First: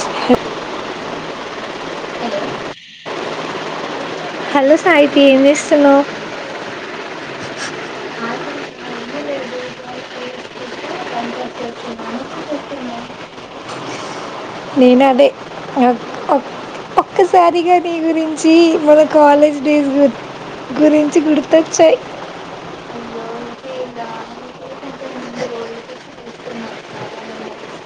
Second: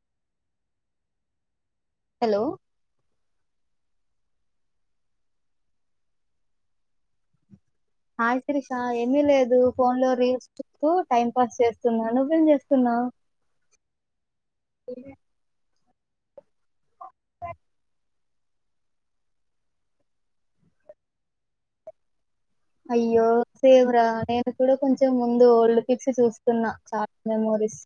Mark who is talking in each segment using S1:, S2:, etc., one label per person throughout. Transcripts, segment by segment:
S1: హ
S2: hello
S1: hello సయిటీ ఏంస్న
S2: హయ శరీష ఏమీ లేదు ఫోన్ లో రీల్స్ చూ టైం పాస్ చేస్తున్నా నువ్వేం చేస్తున్నావు
S1: నీనా అదే ఓే ఓకే ఒక సారిగారి గురి వంచి మన కాలేజ్ డేస్ గు గురించి గుర్తొచ్చాయి
S2: అయ్యో సేవ్రా నేను కూడా కొంచెం ముందు ఒళ్ళు పిక్చ్చి చూస్త న్న చాల్డ్ మెమోరీస్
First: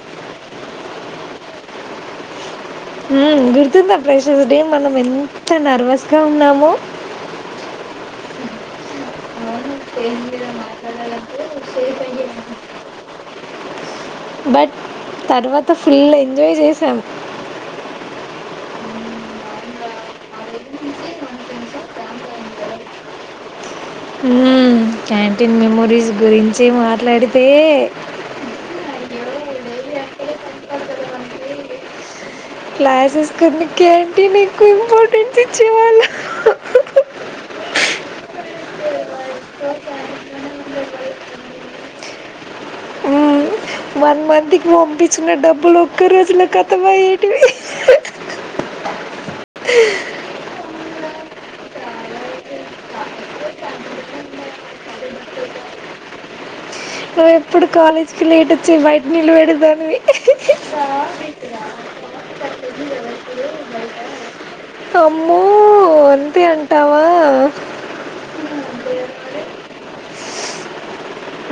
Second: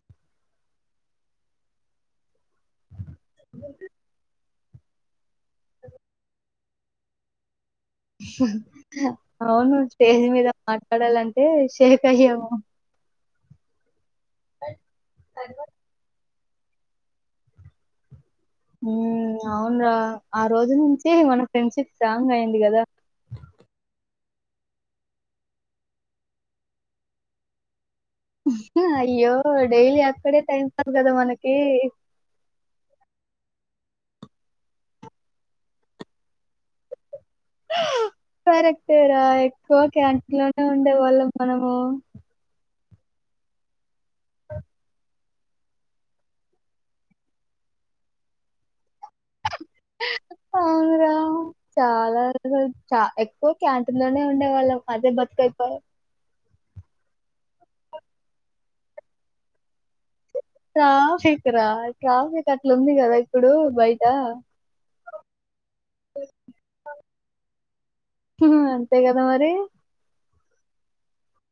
S1: ఉమ్ గుర్తుంధా ప్ర టీ మనం ఎ ఎంత నర్వస్ గా ఉన్నాము
S2: హు హు హా అవును స్టేజ్ మీద మాట్లాడాలంటే షేక్ అయ్యాము
S1: బట్ తర్వాత ఫుల్ అయి ఎంజోయ్ చేసాం
S2: ఉమ్ అవునురా ఆ రోజు నుంచే మన ఫ్రెండ్షిప్ స్ట్రాంగ్ అయింది కదా
S1: ఉమ్ క్యాంటీన్ మెమోరీస్ గురించి మాట్లాడితే
S2: హు హా అయ్యో డైలీ అక్కడే టైం పాస్ కదా మనకి
S1: క్లాసెస్ కన్ క్యాంటీన్ ఎకువ ఇంపార్టెంట్ ఇచ్చేలా
S2: కరెక్ట్ ఏరా ఎక్కువ క్యాంట్లోనే ఉండే వాళ్ళం మనము
S1: ఉమ్ వన్ మంత్ కి పంపించిన డబ్బులు ఒక్క రోజులో కతమ్ అయెటివి
S2: అవును రా చాలా రోజులు చ ఎక్కువ క్యాంటీన్ లోనే ఉండే వాళ్ళం అధే బతుకు అయ్
S1: నువ్వు ఎప్పుడు కాలేజ్కి లేట్ వచ్చి బయట నిలబడేదానివి
S2: ట్రాఫిక్ రా ట్రాఫిక్ అట్లా ఉంది కదా ఇప్పుడు బయట
S1: అమ్మో అంతే అంటావా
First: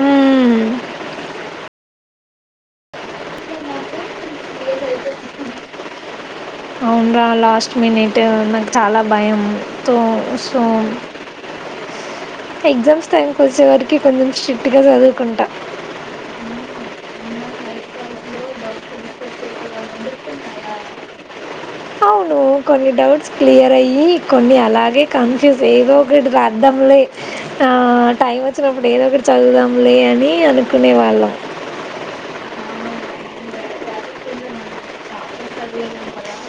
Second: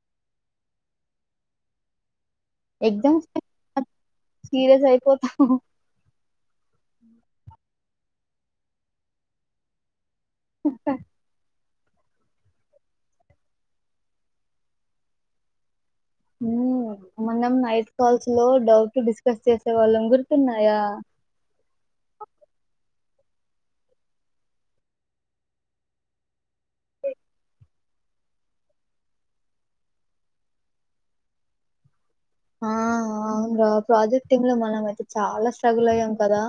S1: ఉమ్మ్
S2: ఎగ్జామ్స్ [unintelligible] సీరియల్స్ అయిపోతున్న
S1: అవును రా లాస్ట్ మినిట్ నాకు చాలా భయం తో సో ఎగ్జామ్స్ టైం కి వచ్చే వరకి కొంచెం స్ట్రిక్ట్ గా చదువుకుంటా
S2: ఉమ్ మనం నైట్ కాల్స్ లో డౌట్ డిస్కస్ చేసే వాళ్ళం గుర్తున్నాయా
S1: అవును కొన్ని డౌట్స్ క్లియర్ అయ్యి కొన్ని అలాగే కన్ఫ్యూజ్ ఏదో ఒకటి రాద్దాంలే ఆ టైం వచ్చినప్పుడు ఏదో ఒకటి చదువుదాంలే అని అనుకునే వాళ్ళం
S2: ఆ అ అవున్రా ప్రాజెక్ట్ంగ్ మనం చాలా స్ట్రగుల్ అయ్యాం కదా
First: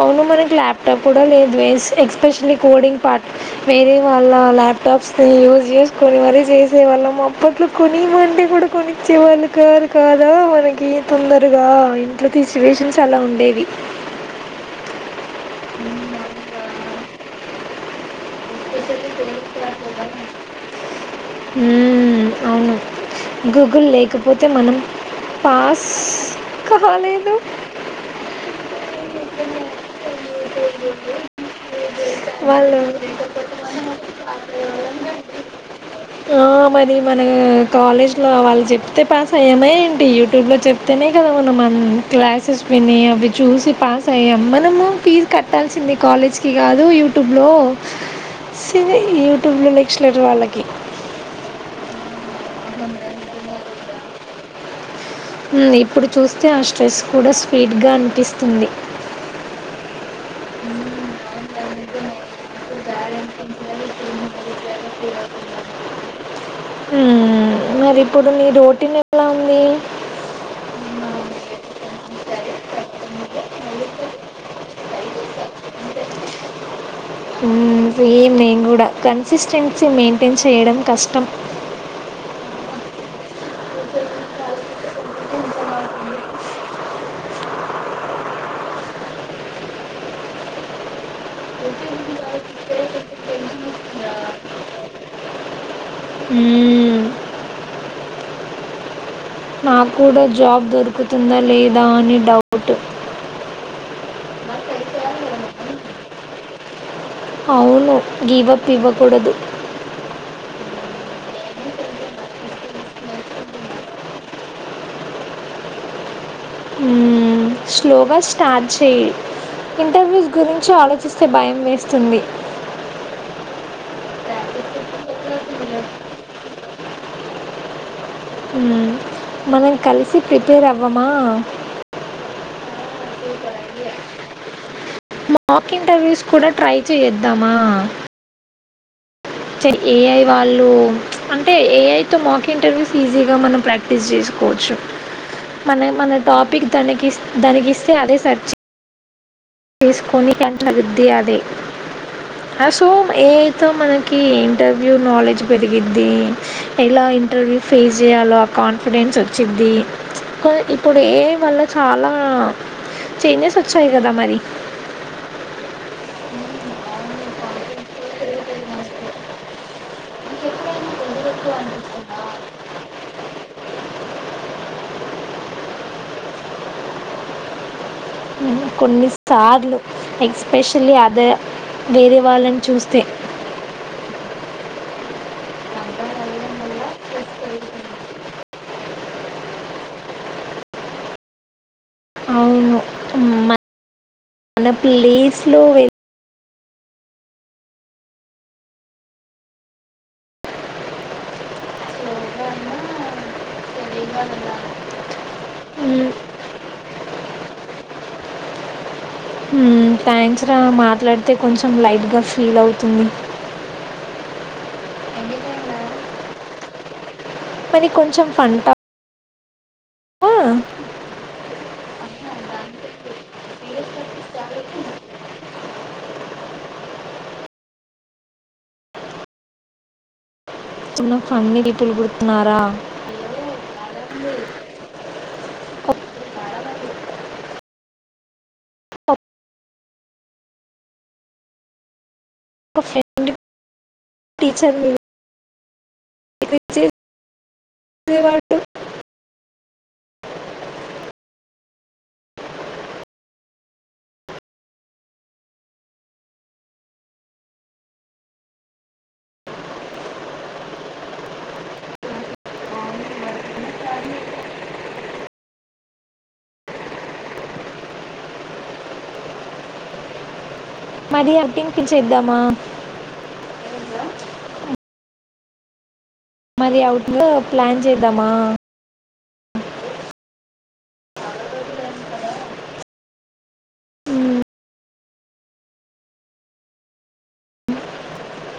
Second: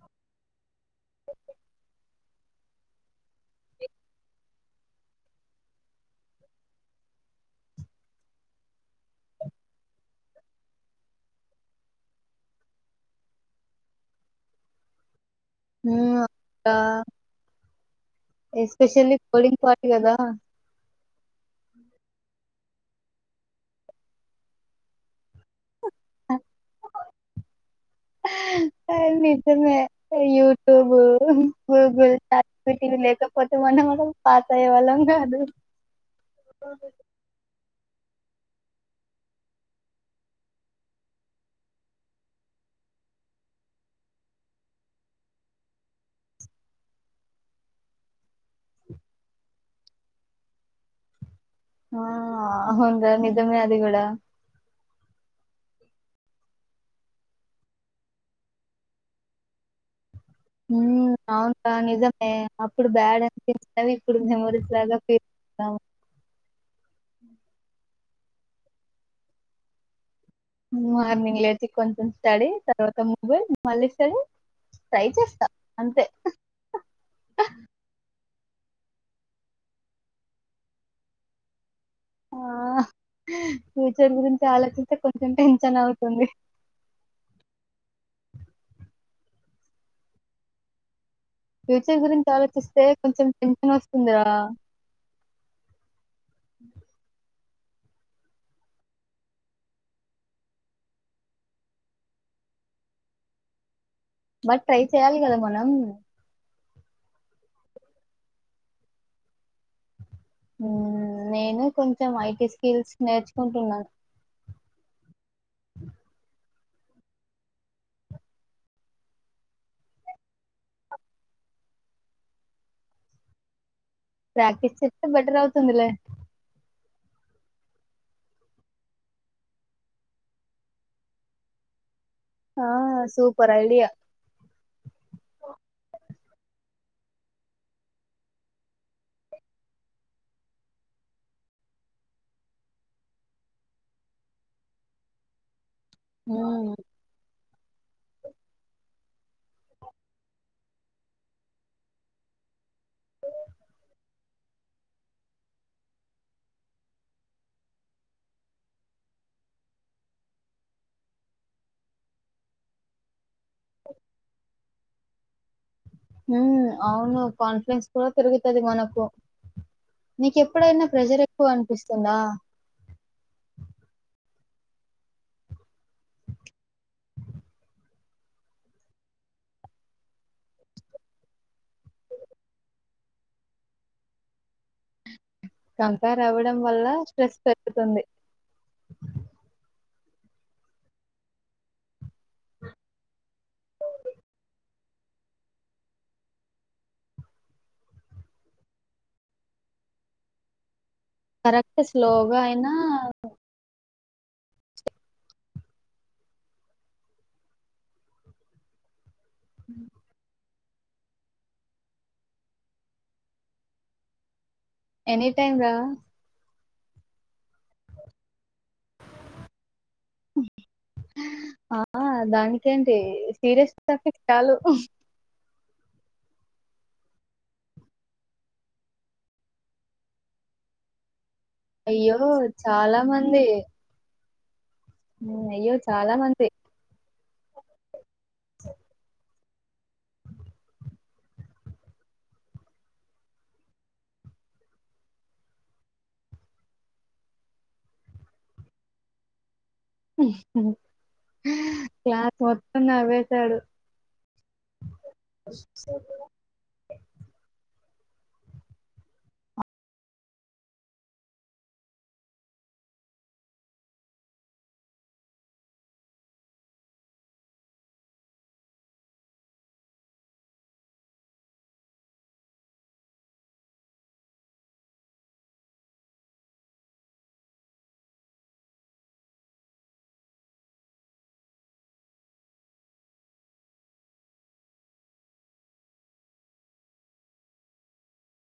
S1: అవును మనకి ల్యాప్టాప్ కూడా లేదు ఎస్పెషల్లీ లీ కోడింగ్ పాట్ వేరే వాళ్ళ ల్యాప్టాప్స్ని యూస్ చేసుకొని మరీ చేసేవాళ్ళం అప్పట్లో కొనిమ్మంటే కూడా కొనిచ్చేవాళ్ళు కాదు కదా మనకి తొందరగా ఇంట్లో తీసు సిట్యుయేషన్స్ అలా ఉండవి
S2: ఉమ్ అక్క ఎస్పెషల్లీ కోడింగ్ పార్ట్ కదా
S1: మ్మ్, అవును గూగుల్ లేకపోతే మనం పాస్ కాలేదు
S2: నిజమే యూట్యూబ్ హమ్
S1: వాళ్ళు
S2: గూగుల్ లేకపోతే మనం పాస్ అయే వాళ్ళం కాదు
S1: అలో వాళ్ళు చెప్తే పాస్ అయ్యామా ఏంటి యూట్యూబ్లో చెప్తేనే కదా మనం మ క్లాసెస్ విని అవి చూసి పాస్ అయ్యాము మనము ఫీజు కట్టాల్సింది కాలేజ్కి కాదు యూటూ టుుబ్లో సివే యూట్యూబ్ లో స్లేటర్ వాళ్ళకి
S2: ఆ అవుంద నిజమే అది కూడా
S1: ఉమ్ ఇప్పుడు చూస్తే ఆ స్ట్రెస్ కూడా స్పీట్ గా అనిపిస్తుంది
S2: హూమ్ అవును క నిజమే అప్పుడు బ్యాడ్ అనిపించ ఇప్పుడు మెమోరీస్ లాగా ఫ అ
S1: ఉమ్ మరి పదు నీ రోటిన్ ఎలా ఉంది
S2: మార్నింగ్ లేచి కొంచెం స్టడీ తర్వాత మొబైల్ మళ్ళీ స్టడీ ట్రై చేస్తా అంతే
S1: ఉమ్ సేమ్ నేను కూడా కన్సిస్టెన్సీ మెయింటైన్ చేయడం కష్టం
S2: ఆ ఫ్యూచర్ గురించి ఆలోచిస్తే కొంచెం టెన్షన్ అవుతుంది ఫ్యూచర్ గురించి ఆలోచిస్తే కొంచెం టెన్షన్ వస్తుందిరా
S1: హ్మ్. నా కూడా జాబ్ దొరుకుతుందా లేదా అని డౌట్
S2: బట్ ట్రై చెయాలి కదా మనం
S1: అవును గీవ పీవకూడదు
S2: నేను కొంచెం ఐటీ స్కిల్స్ నేర్చుకుంటున్నాను
S1: ఉమ్ స్లోగా స్టార్ట్ చే్య ఇంటర్వ్యూస్ గురించి ఆలోచిస్తే భయం వేస్తుంది
S2: ప్రాక్టీీస్ చేస్తే బెటర్ అవుతుందిలే
S1: ఉమ్ మనం కలిసి ప్రిపేర్ అవ్వమా
S2: ఆ సూపర్ ఐడియా
S1: మాక్ ఇంటర్వ్యూస్ కూడా ట్రై చేయద్దామా ఏఐ వాళ్ళు అంటే ఏఐతో మాక్ ఇంటర్వ్యూస్ ఈజీగా మనం ప్రాక్టీస్ చేసుకోవచ్చు మన మన టాపిక్
S2: హ్మ్
S1: దనికిస్ దానినికిస్తే అదే సెర్చ్ చేయి తీసుకొని కంటద్ది అదే సో ఏ అయితే మనకి ఇంటర్వ్యూ నాలెడ్జ్ పెరిగిది ఎలా ఇంటర్వ్యూ ఫేస్ చేయాలో ఆ కాన్ఫిడెన్స్ వచ్చిద్ంది ఇప్పుడు ఏ వల్ల చాలా చెైనే స్వచ్చాయి కదా మరి
S2: హ అవును కాన్ఫిడెన్స్ వ పెరుగుతది కూడా తిరుగుతుంది మనకు నీక్ ఎప్పుడైనా ప్రెజర్ ఎక్కువ అనిపిస్తుందా
S1: కొన్నిసార్లు ఎక్స్పెషల్లీ అద వేరే వాళ్ళని చూస్తే
S2: కంకార్ అవ్వడం వల్ల స్ట్రెస్ పెరుగుతుంది
S1: అవును ఉమ్ మా న ప్లీస్ లో వెల్
S2: కరెక్ట్ స్లోగా అయినా
S1: థ్యాంక్స్ రా మాట్లాడితే కొంచెం లైట్గా ఫీల్ అవుతుంది
S2: ఎనీ టైం రా
S1: మరీ కొంచెం ఫఅన్ టా
S2: ఆ దానికేంటి సీరియస్ అఫెక్ట్ చాలు
S1: తిన్నాం
S2: అయ్యో చాలా మంది
S1: మే
S2: హ్మ్మ్ అయ్యో చాలా మంది
S1: [unintelligible] టీచర్ [inaudible]
S2: క్లాస్ మొత్తం నవ్వేశాడు
S1: మాది అర్థంకి చేద్దామా మాది అవుట్ లో ప్లాన్ చేద్దామా